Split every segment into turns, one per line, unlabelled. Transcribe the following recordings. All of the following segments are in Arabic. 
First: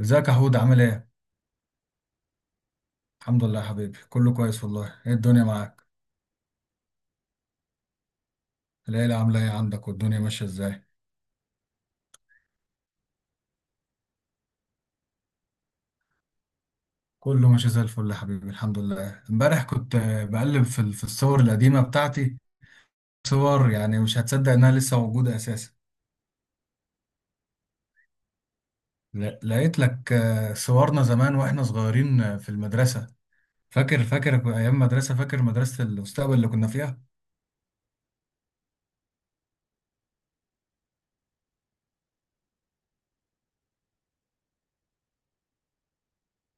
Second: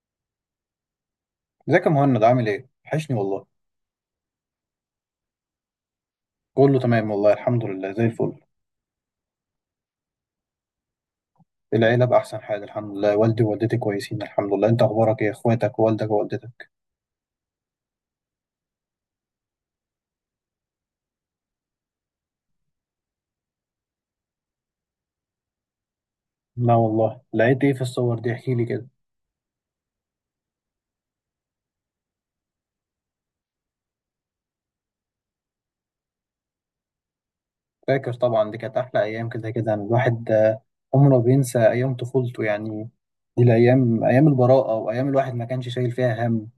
ازيك يا حود عامل ايه؟
ازيك يا مهند؟ عامل ايه؟ وحشني
الحمد
والله.
لله يا حبيبي، كله كويس والله. ايه الدنيا معاك؟
كله تمام والله، الحمد لله زي الفل.
العيلة عاملة ايه عندك؟ والدنيا ماشية ازاي؟
العيلة بأحسن حال الحمد لله، والدي ووالدتي كويسين الحمد لله. انت أخبارك ايه؟ اخواتك ووالدك ووالدتك؟
كله ماشي زي الفل يا حبيبي الحمد لله. امبارح كنت بقلب في في الصور القديمة بتاعتي. صور يعني مش هتصدق انها لسه موجودة اساسا.
لا والله، لقيت ايه في الصور دي؟ احكي لي كده.
لقيت لك صورنا زمان واحنا صغيرين في المدرسة. فاكر ايام مدرسة، فاكر مدرسة المستقبل اللي كنا فيها؟
فاكر طبعا، دي كانت أحلى أيام، كده كده الواحد عمره بينسى أيام طفولته يعني. دي الأيام أيام البراءة، وأيام الواحد ما كانش شايل فيها هم.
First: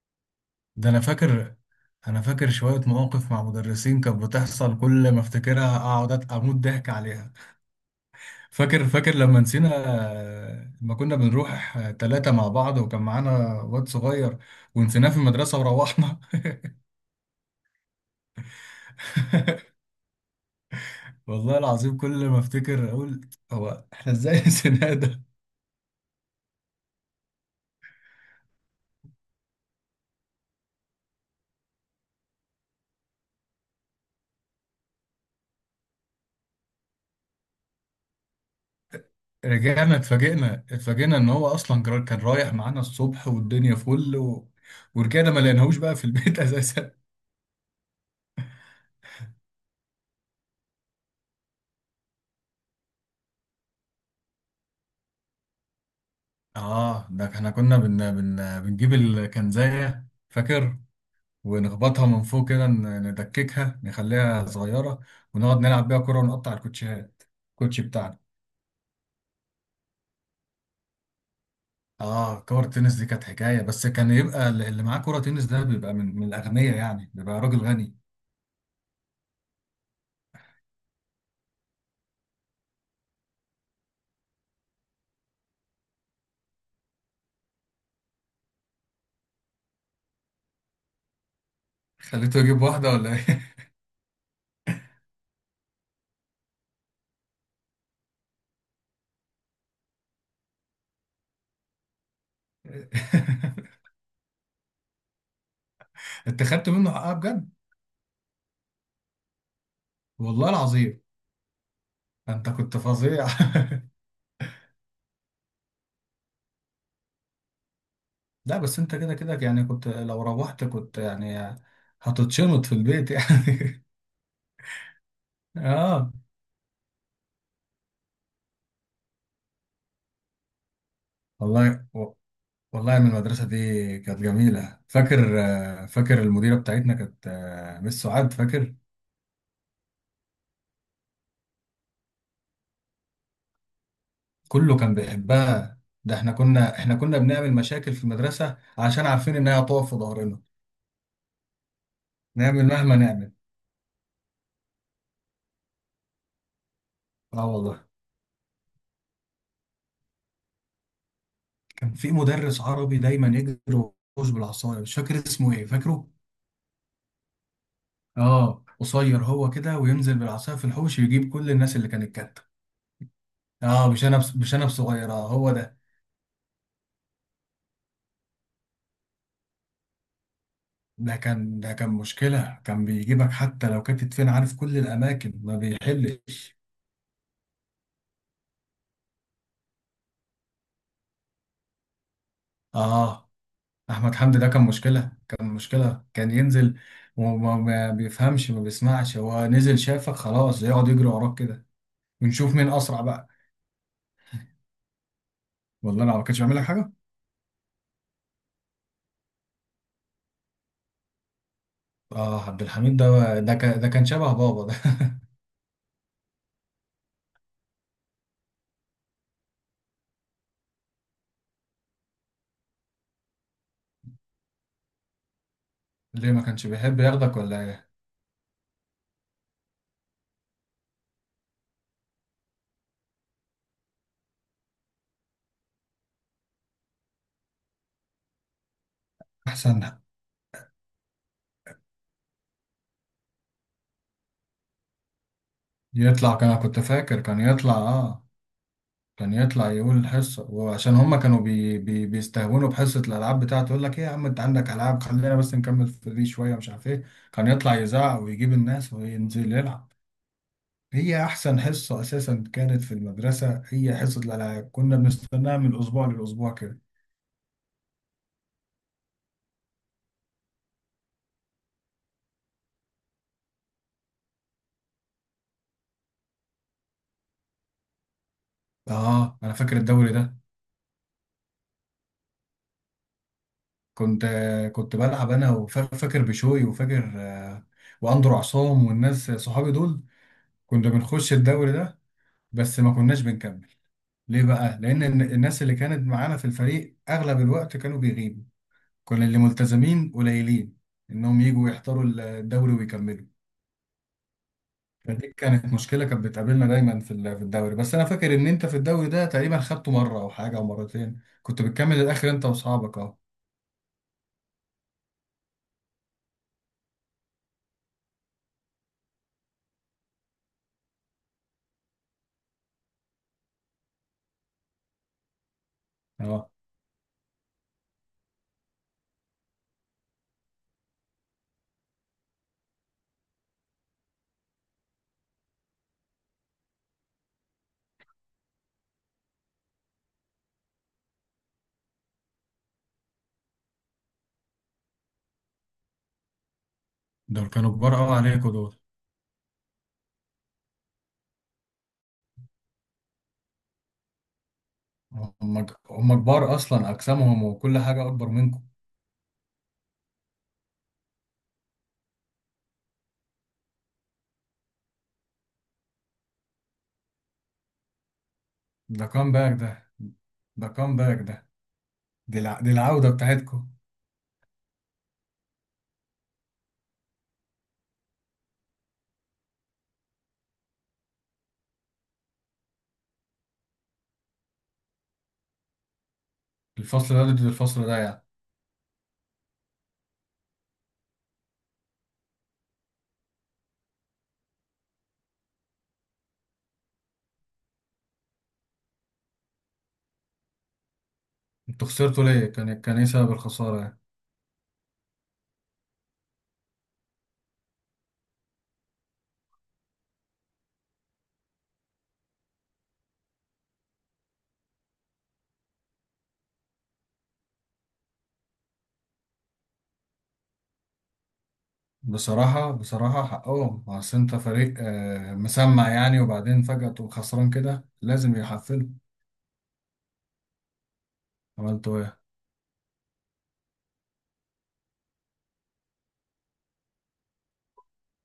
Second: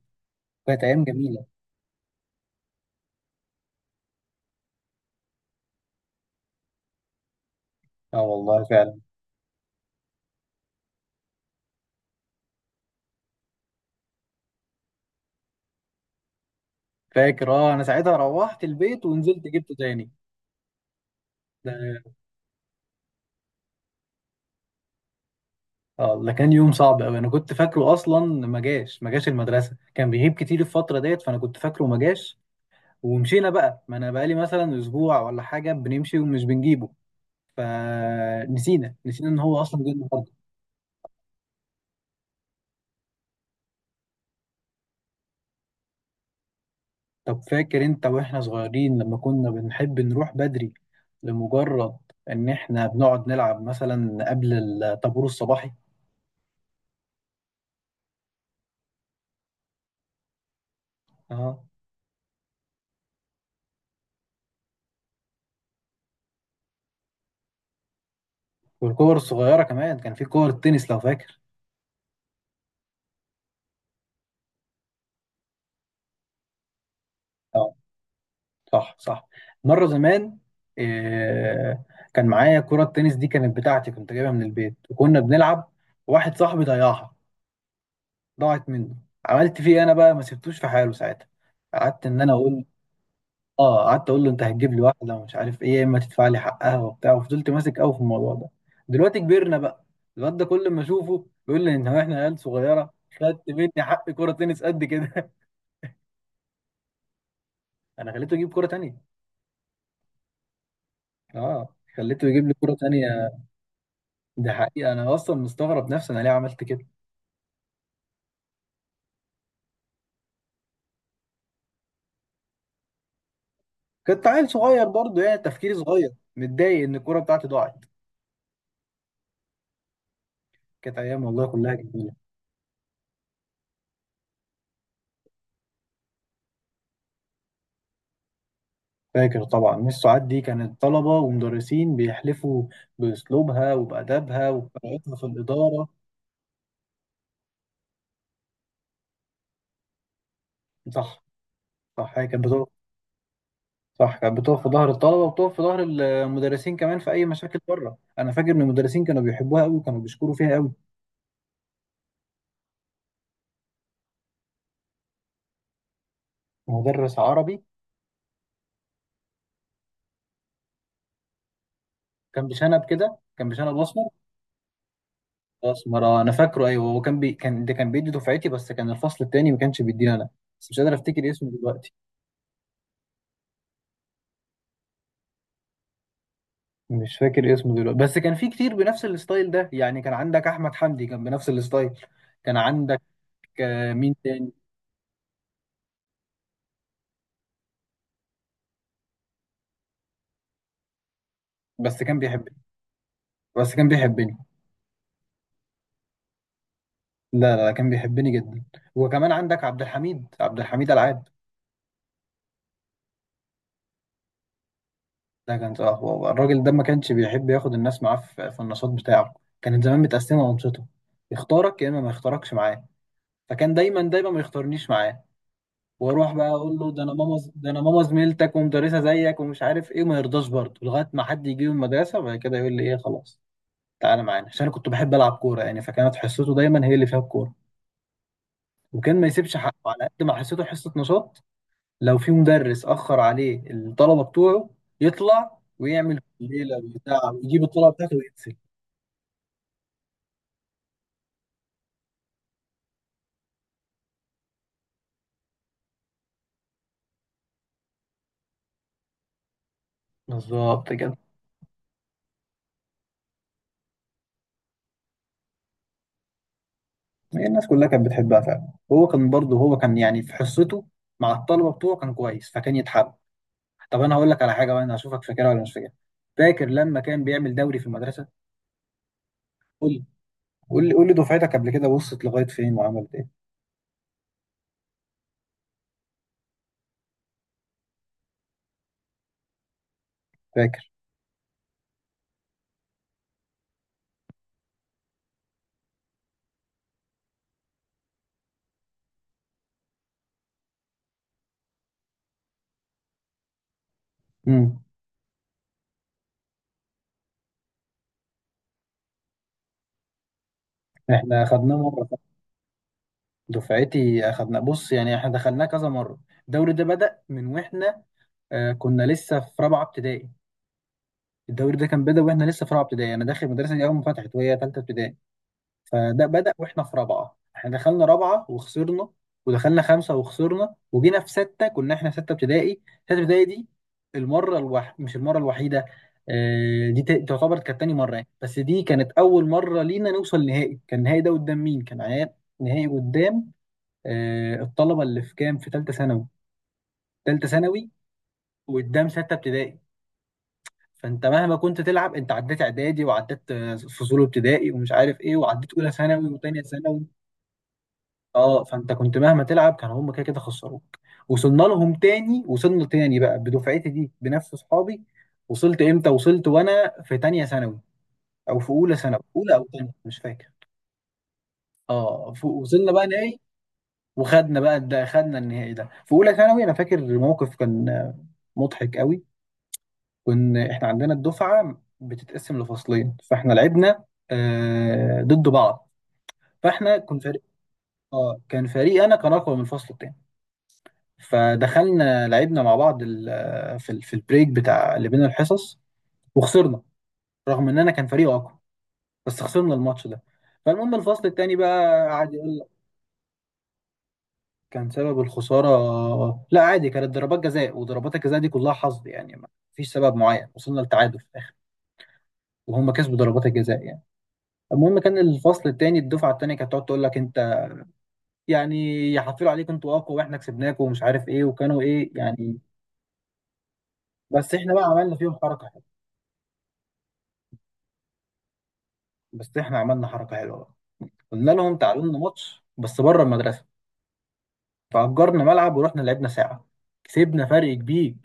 كانت
ده انا
أيام جميلة.
فاكر. انا فاكر شوية مواقف مع مدرسين كانت بتحصل كل ما افتكرها اقعد اموت ضحك عليها.
اه والله
فاكر
فعلا.
فاكر لما نسينا، لما كنا بنروح ثلاثة مع بعض وكان معانا واد صغير ونسيناه في المدرسة وروحنا.
فاكر، اه أنا ساعتها روحت البيت ونزلت جبته تاني.
والله العظيم كل ما افتكر اقول هو احنا ازاي نسيناه ده؟
اه ده كان يوم صعب قوي، انا كنت فاكره اصلا ما جاش. ما جاش المدرسه، كان بيغيب كتير الفتره ديت، فانا كنت فاكره ما جاش. ومشينا بقى، ما انا بقالي مثلا اسبوع ولا حاجه بنمشي ومش بنجيبه، فنسينا ان هو اصلا جه
رجعنا
النهارده.
اتفاجئنا ان هو اصلا كان رايح معانا الصبح والدنيا فل ورجعنا ما لقيناهوش بقى في البيت اساسا.
طب فاكر انت واحنا صغيرين لما كنا بنحب نروح بدري، لمجرد ان احنا بنقعد نلعب مثلا قبل الطابور الصباحي؟
اه ده احنا كنا بنجيب الكنزاية فاكر،
اه.
ونخبطها من فوق كده، ندككها نخليها صغيرة، ونقعد نلعب بيها كرة ونقطع الكوتشيهات، الكوتشي بتاعنا.
والكور الصغيره كمان، كان في كور التنس لو فاكر.
اه كرة تنس دي كانت حكاية، بس كان يبقى اللي معاه كرة تنس ده بيبقى من الأغنياء، يعني بيبقى راجل
آه.
غني.
صح صح. مرة زمان، آه، كان معايا كرة التنس دي، كانت بتاعتي، كنت جايبها من البيت وكنا بنلعب. واحد صاحبي ضيعها، ضاعت منه. عملت فيه إيه انا بقى؟ ما سبتوش في حاله ساعتها. قعدت ان انا
خليته يجيب
اقول.
واحدة ولا ايه؟
اه، قعدت اقول له انت هتجيب لي واحدة ومش عارف ايه، يا اما تدفع لي حقها وبتاع، وفضلت ماسك قوي في الموضوع ده. دلوقتي كبرنا بقى، الواد ده كل ما اشوفه بيقول لي ان هو احنا عيال صغيرة، خدت مني حق كرة تنس قد كده.
انت خدت منه حقها بجد،
انا خليته يجيب كرة تانية.
والله العظيم.
اه، خليته يجيب
انت
لي كرة
كنت فظيع.
تانية. ده حقيقة أنا أصلا مستغرب نفسي، أنا ليه عملت كده؟
لا بس انت كده كده يعني، كنت لو روحت كنت يعني هتتشنط في البيت يعني.
كنت عيل صغير برضه، يعني تفكيري صغير،
اه
متضايق إن الكورة بتاعتي ضاعت. كانت أيام والله كلها
والله.
جميلة.
والله من المدرسة دي كانت جميلة. فاكر فاكر المديرة بتاعتنا كانت مس سعاد، فاكر؟
فاكر طبعا، مس سعاد دي كانت طلبة ومدرسين بيحلفوا بأسلوبها وبأدبها
كله كان
وبطريقتها في
بيحبها،
الإدارة.
ده احنا كنا بنعمل مشاكل في المدرسة عشان عارفين انها هتقف في ظهرنا،
صح. صح، هي كانت
نعمل
بتقف.
مهما نعمل.
صح، كانت بتقف في ظهر الطلبة وبتقف في ظهر المدرسين كمان في أي
اه
مشاكل
والله.
بره. أنا فاكر إن المدرسين كانوا بيحبوها أوي وكانوا بيشكروا فيها أوي.
كان في مدرس عربي دايما يجري ويحوش بالعصاية، مش فاكر اسمه ايه، فاكره؟
مدرس عربي،
اه قصير هو كده، وينزل بالعصاية في الحوش يجيب كل الناس اللي كانت كاتة.
كان بشنب كده، كان بشنب
اه مش
أسمر.
انا بس، مش انا بصغيرة هو ده.
الاسمر انا فاكره، ايوه هو، كان ده كان بيدي دفعتي، بس كان الفصل التاني ما كانش بيدينا انا. بس مش قادر
ده
افتكر اسمه
كان ده كان
دلوقتي.
مشكلة، كان بيجيبك حتى لو كانت فين، عارف كل الأماكن ما بيحلش.
مش فاكر اسمه دلوقتي، بس كان في كتير بنفس الستايل ده يعني. كان عندك احمد حمدي كان بنفس الستايل. كان عندك
آه،
آه،
أحمد
مين
حمدي ده
تاني.
كان مشكلة، كان ينزل، وما ما بيفهمش ما بيسمعش، هو نزل شافك خلاص يقعد يجري وراك كده،
بس كان
ونشوف
بيحبني.
مين أسرع بقى.
بس كان بيحبني.
والله أنا ما كانش بيعمل لك حاجة.
لا لا لا، كان بيحبني جدا. وكمان عندك عبد الحميد، عبد الحميد العاد.
آه، عبد الحميد ده كان شبه بابا ده.
ده كان اه، هو الراجل ده ما كانش بيحب ياخد الناس معاه في النشاط بتاعه. كانت زمان متقسمه انشطه، يختارك يا اما ما يختاركش معاه. فكان دايما دايما ما يختارنيش معاه. واروح
ليه ما
بقى
كانش
اقول له
بيحب
ده انا ماما،
ياخدك ولا
ده انا
إيه؟
ماما زميلتك ومدرسه زيك ومش عارف ايه، وما يرضاش برضه لغايه ما حد يجي من المدرسه، وبعد كده يقول لي ايه خلاص، تعالى معانا. عشان انا كنت بحب العب كوره يعني، فكانت حصته دايما هي اللي فيها الكوره، وكان ما يسيبش حقه
أحسن.
على قد ما حصته حصه نشاط. لو في مدرس اخر عليه الطلبه بتوعه، يطلع ويعمل
يطلع، كان كنت
ليله
فاكر
بتاع
كان
ويجيب
يطلع
الطلبه بتاعته ويقتل.
كان يطلع يقول الحصة، وعشان هما كانوا بي بي بيستهونوا بحصة الألعاب بتاعته، يقول لك إيه يا عم أنت عندك ألعاب، خلينا بس نكمل في دي شوية مش عارف إيه. كان يطلع يزعق ويجيب الناس وينزل يلعب.
بالظبط كده.
هي أحسن حصة أساسا كانت في المدرسة هي حصة الألعاب، كنا بنستناها من الأسبوع للأسبوع كده.
هي الناس كلها كانت بتحبها فعلا، هو كان برضه، هو كان يعني في حصته مع الطلبه بتوعه كان كويس، فكان يتحب. طب انا هقول لك على حاجه بقى، انا هشوفك فاكرها ولا مش فاكرها. فاكر لما كان بيعمل دوري في المدرسه؟
آه، أنا فاكر
قول لي،
الدوري ده.
قول لي دفعتك قبل كده وصلت لغايه فين وعملت ايه؟
كنت كنت بلعب أنا وفاكر بشوي وفاكر وأندرو عصام والناس صحابي دول. كنا
فاكر.
بنخش الدوري ده، بس ما كناش بنكمل. ليه بقى؟ لأن الناس اللي كانت معانا في الفريق أغلب الوقت كانوا بيغيبوا. كنا اللي ملتزمين قليلين إنهم يجوا يحضروا الدوري ويكملوا.
امم.
فدي كانت مشكلة كانت بتقابلنا دايما في في الدوري. بس أنا فاكر إن أنت في الدوري ده تقريبا خدته مرة أو حاجة أو مرتين،
احنا
كنت
اخدناه
بتكمل
مره.
الآخر أنت وأصحابك أه.
دفعتي اخدنا، بص يعني احنا دخلناه كذا مره. الدوري ده بدأ من واحنا، آه كنا لسه في رابعه ابتدائي. الدوري ده كان بدأ واحنا لسه في رابعه ابتدائي، انا داخل المدرسه دي اول ما فتحت وهي ثالثه ابتدائي. فده
أه،
بدأ واحنا في رابعة، احنا دخلنا رابعة وخسرنا، ودخلنا خمسة وخسرنا، وجينا في ستة، كنا احنا في ستة ابتدائي. ستة ابتدائي دي مش المرة الوحيدة، دي تعتبر كانت تاني مرة يعني. بس دي كانت أول مرة لينا نوصل نهائي. كان النهائي ده قدام مين؟ كان عيال. نهائي قدام الطلبة اللي في كام، في تالتة ثانوي. تالتة
دول كانوا
ثانوي
كبار قوي عليكوا دول.
وقدام ستة ابتدائي. فانت مهما كنت تلعب، انت عديت اعدادي وعديت فصول ابتدائي ومش عارف ايه، وعديت اولى
هم
ثانوي
كبار
وتانية
أصلا،
ثانوي.
أجسامهم وكل حاجة أكبر منكم.
اه فانت كنت مهما تلعب، كانوا هم كده كده خسروك. وصلنا لهم تاني، وصلنا تاني بقى بدفعتي دي بنفس اصحابي. وصلت امتى؟ وصلت وانا في تانية ثانوي، او في اولى
ده
ثانوي،
كام باك
اولى او تانية
ده،
مش فاكر.
ده كام باك ده؟
اه،
دي دي
وصلنا بقى
العودة
نهائي.
بتاعتكم.
وخدنا بقى، ده خدنا النهائي ده في اولى ثانوي. انا فاكر موقف كان مضحك قوي. كنا احنا عندنا الدفعة بتتقسم لفصلين، فاحنا لعبنا آه ضد بعض. فاحنا
الفصل
كنت
ده ضد
فريق،
الفصل ده يعني.
اه كان فريق انا كان اقوى من الفصل التاني. فدخلنا لعبنا مع بعض في البريك بتاع اللي بين الحصص، وخسرنا. رغم اننا كان فريق اقوى، بس خسرنا الماتش ده. فالمهم الفصل التاني
انتوا
بقى
خسرتوا
قعد
ليه؟
يقول لك
كان الكنيسة بالخسارة يعني.
كان سبب الخسارة. لا عادي، كانت ضربات جزاء، وضربات الجزاء دي كلها حظ يعني، ما فيش سبب معين. وصلنا لتعادل في الاخر، وهم كسبوا ضربات الجزاء يعني. المهم، كان الفصل التاني الدفعة التانية كانت تقعد تقول لك انت يعني يحفلوا عليكم انتوا اقوى واحنا كسبناكم ومش عارف ايه، وكانوا ايه يعني.
بصراحة بصراحة حقهم، اصل انت
بس احنا
فريق
بقى عملنا فيهم حركة حلوة
مسمع يعني، وبعدين فجأة تقوم خسران كده لازم يحفلوا.
بس احنا عملنا حركة حلوة بقى. قلنا لهم
عملتوا
تعالوا لنا
ايه؟
ماتش بس بره المدرسه. فأجرنا ملعب ورحنا لعبنا ساعه، كسبنا فرق كبير.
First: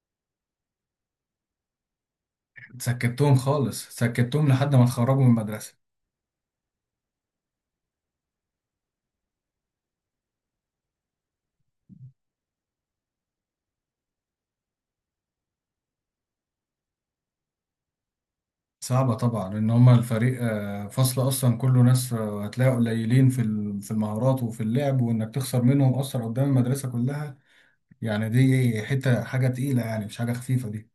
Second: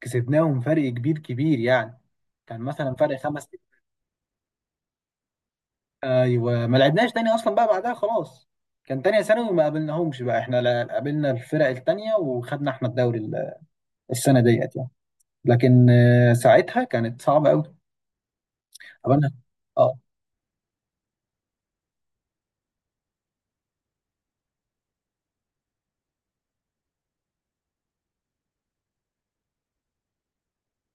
كسبناهم فرق كبير كبير يعني، كان مثلا فرق
سكتتهم
خمس ست.
خالص، سكتتهم لحد ما اتخرجوا من المدرسة.
ايوه، ما لعبناش تاني اصلا بقى بعدها خلاص. كان تانية ثانوي ما قابلناهمش بقى احنا، قابلنا الفرق التانية وخدنا احنا الدوري السنة ديت يعني. لكن ساعتها كانت صعبة قوي.
صعبة
قابلنا،
طبعا ان هما
اه
الفريق فصل اصلا كله ناس هتلاقي قليلين في في المهارات وفي اللعب، وانك تخسر منهم اصلا قدام المدرسة كلها. يعني دي حتة حاجة تقيلة يعني، مش حاجة خفيفة دي.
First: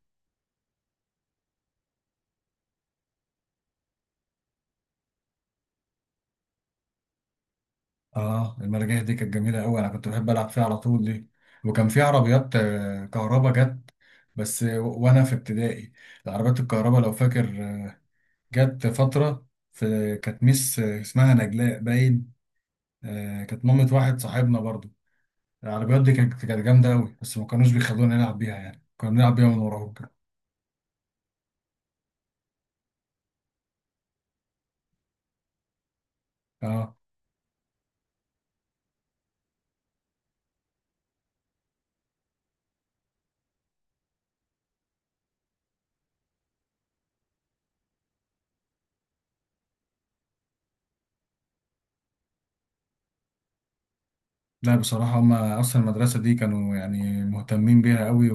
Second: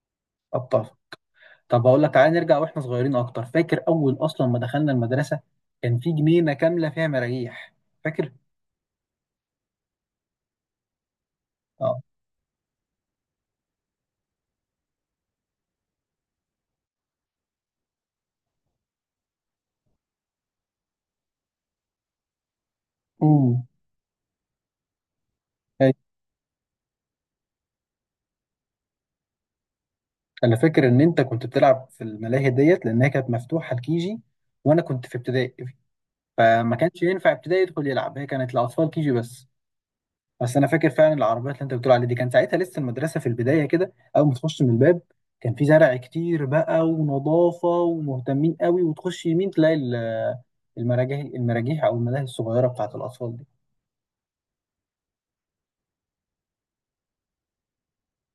ابطال. طب اقول لك تعالى نرجع واحنا صغيرين اكتر. فاكر اول اصلا ما دخلنا المدرسة، كان في جنينة كاملة فيها مراجيح؟ فاكر؟
اه المراجيح دي كانت جميله قوي، انا كنت بحب العب فيها على طول دي. وكان
آه.
في عربيات كهربا جت بس وانا في ابتدائي. العربيات الكهربا لو فاكر جت فتره. في كانت ميس اسمها نجلاء باين،
امم.
كانت مامة واحد صاحبنا برضو.
أي.
العربيات دي كانت جامده قوي، بس ما كانوش بيخلونا نلعب بيها، يعني كنا بنلعب بيها من وراهم كده.
انا فاكر ان انت كنت بتلعب في الملاهي ديت لانها كانت مفتوحه لكيجي، وانا كنت في ابتدائي، فما
اه،
كانش ينفع ابتدائي يدخل يلعب، هي كانت لاطفال كيجي بس. بس انا فاكر فعلا العربيات اللي انت بتقول عليها دي، كان ساعتها لسه المدرسه في البدايه كده، اول ما تخش من الباب كان في زرع كتير بقى ونظافه ومهتمين قوي، وتخش يمين تلاقي المراجيح، المراجيح او الملاهي الصغيره بتاعت الاطفال دي.
لا بصراحه هم اصلا المدرسه دي كانوا يعني مهتمين بيها قوي.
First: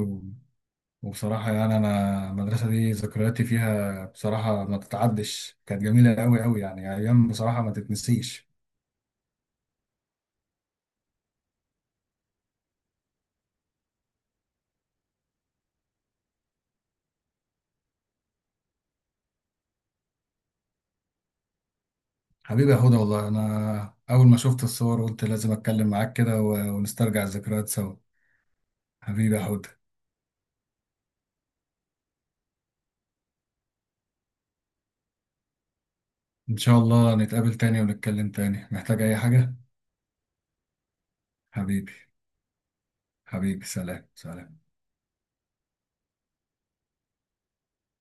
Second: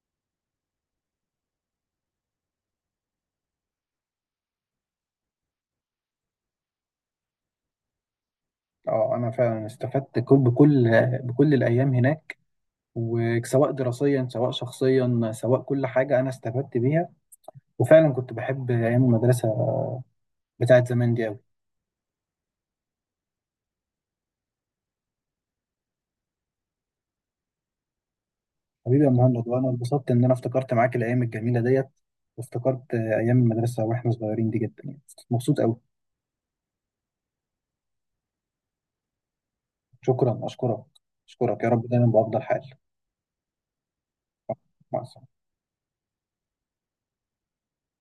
وبصراحة يعني أنا المدرسة دي ذكرياتي فيها بصراحة ما تتعدش، كانت جميلة أوي أوي يعني، أيام بصراحة ما تتنسيش.
اه انا فعلا استفدت بكل، بكل الايام هناك، وسواء دراسيا سواء شخصيا سواء كل حاجة أنا استفدت بيها. وفعلا كنت بحب أيام المدرسة بتاعت زمان دي أوي.
حبيبي يا هدى، والله أنا أول ما شفت الصور قلت لازم أتكلم معاك كده ونسترجع الذكريات سوا.
حبيبي يا
حبيبي يا
مهند،
هدى.
وأنا اتبسطت إن أنا افتكرت معاك الأيام الجميلة ديت، وافتكرت أيام المدرسة وإحنا صغيرين دي جدا يعني. مبسوط أوي.
إن شاء الله نتقابل تاني ونتكلم تاني. محتاج أي حاجة؟
شكرا، أشكرك. أشكرك، يا رب
حبيبي.
دايما بأفضل حال.
حبيبي، سلام سلام.
مع السلامة.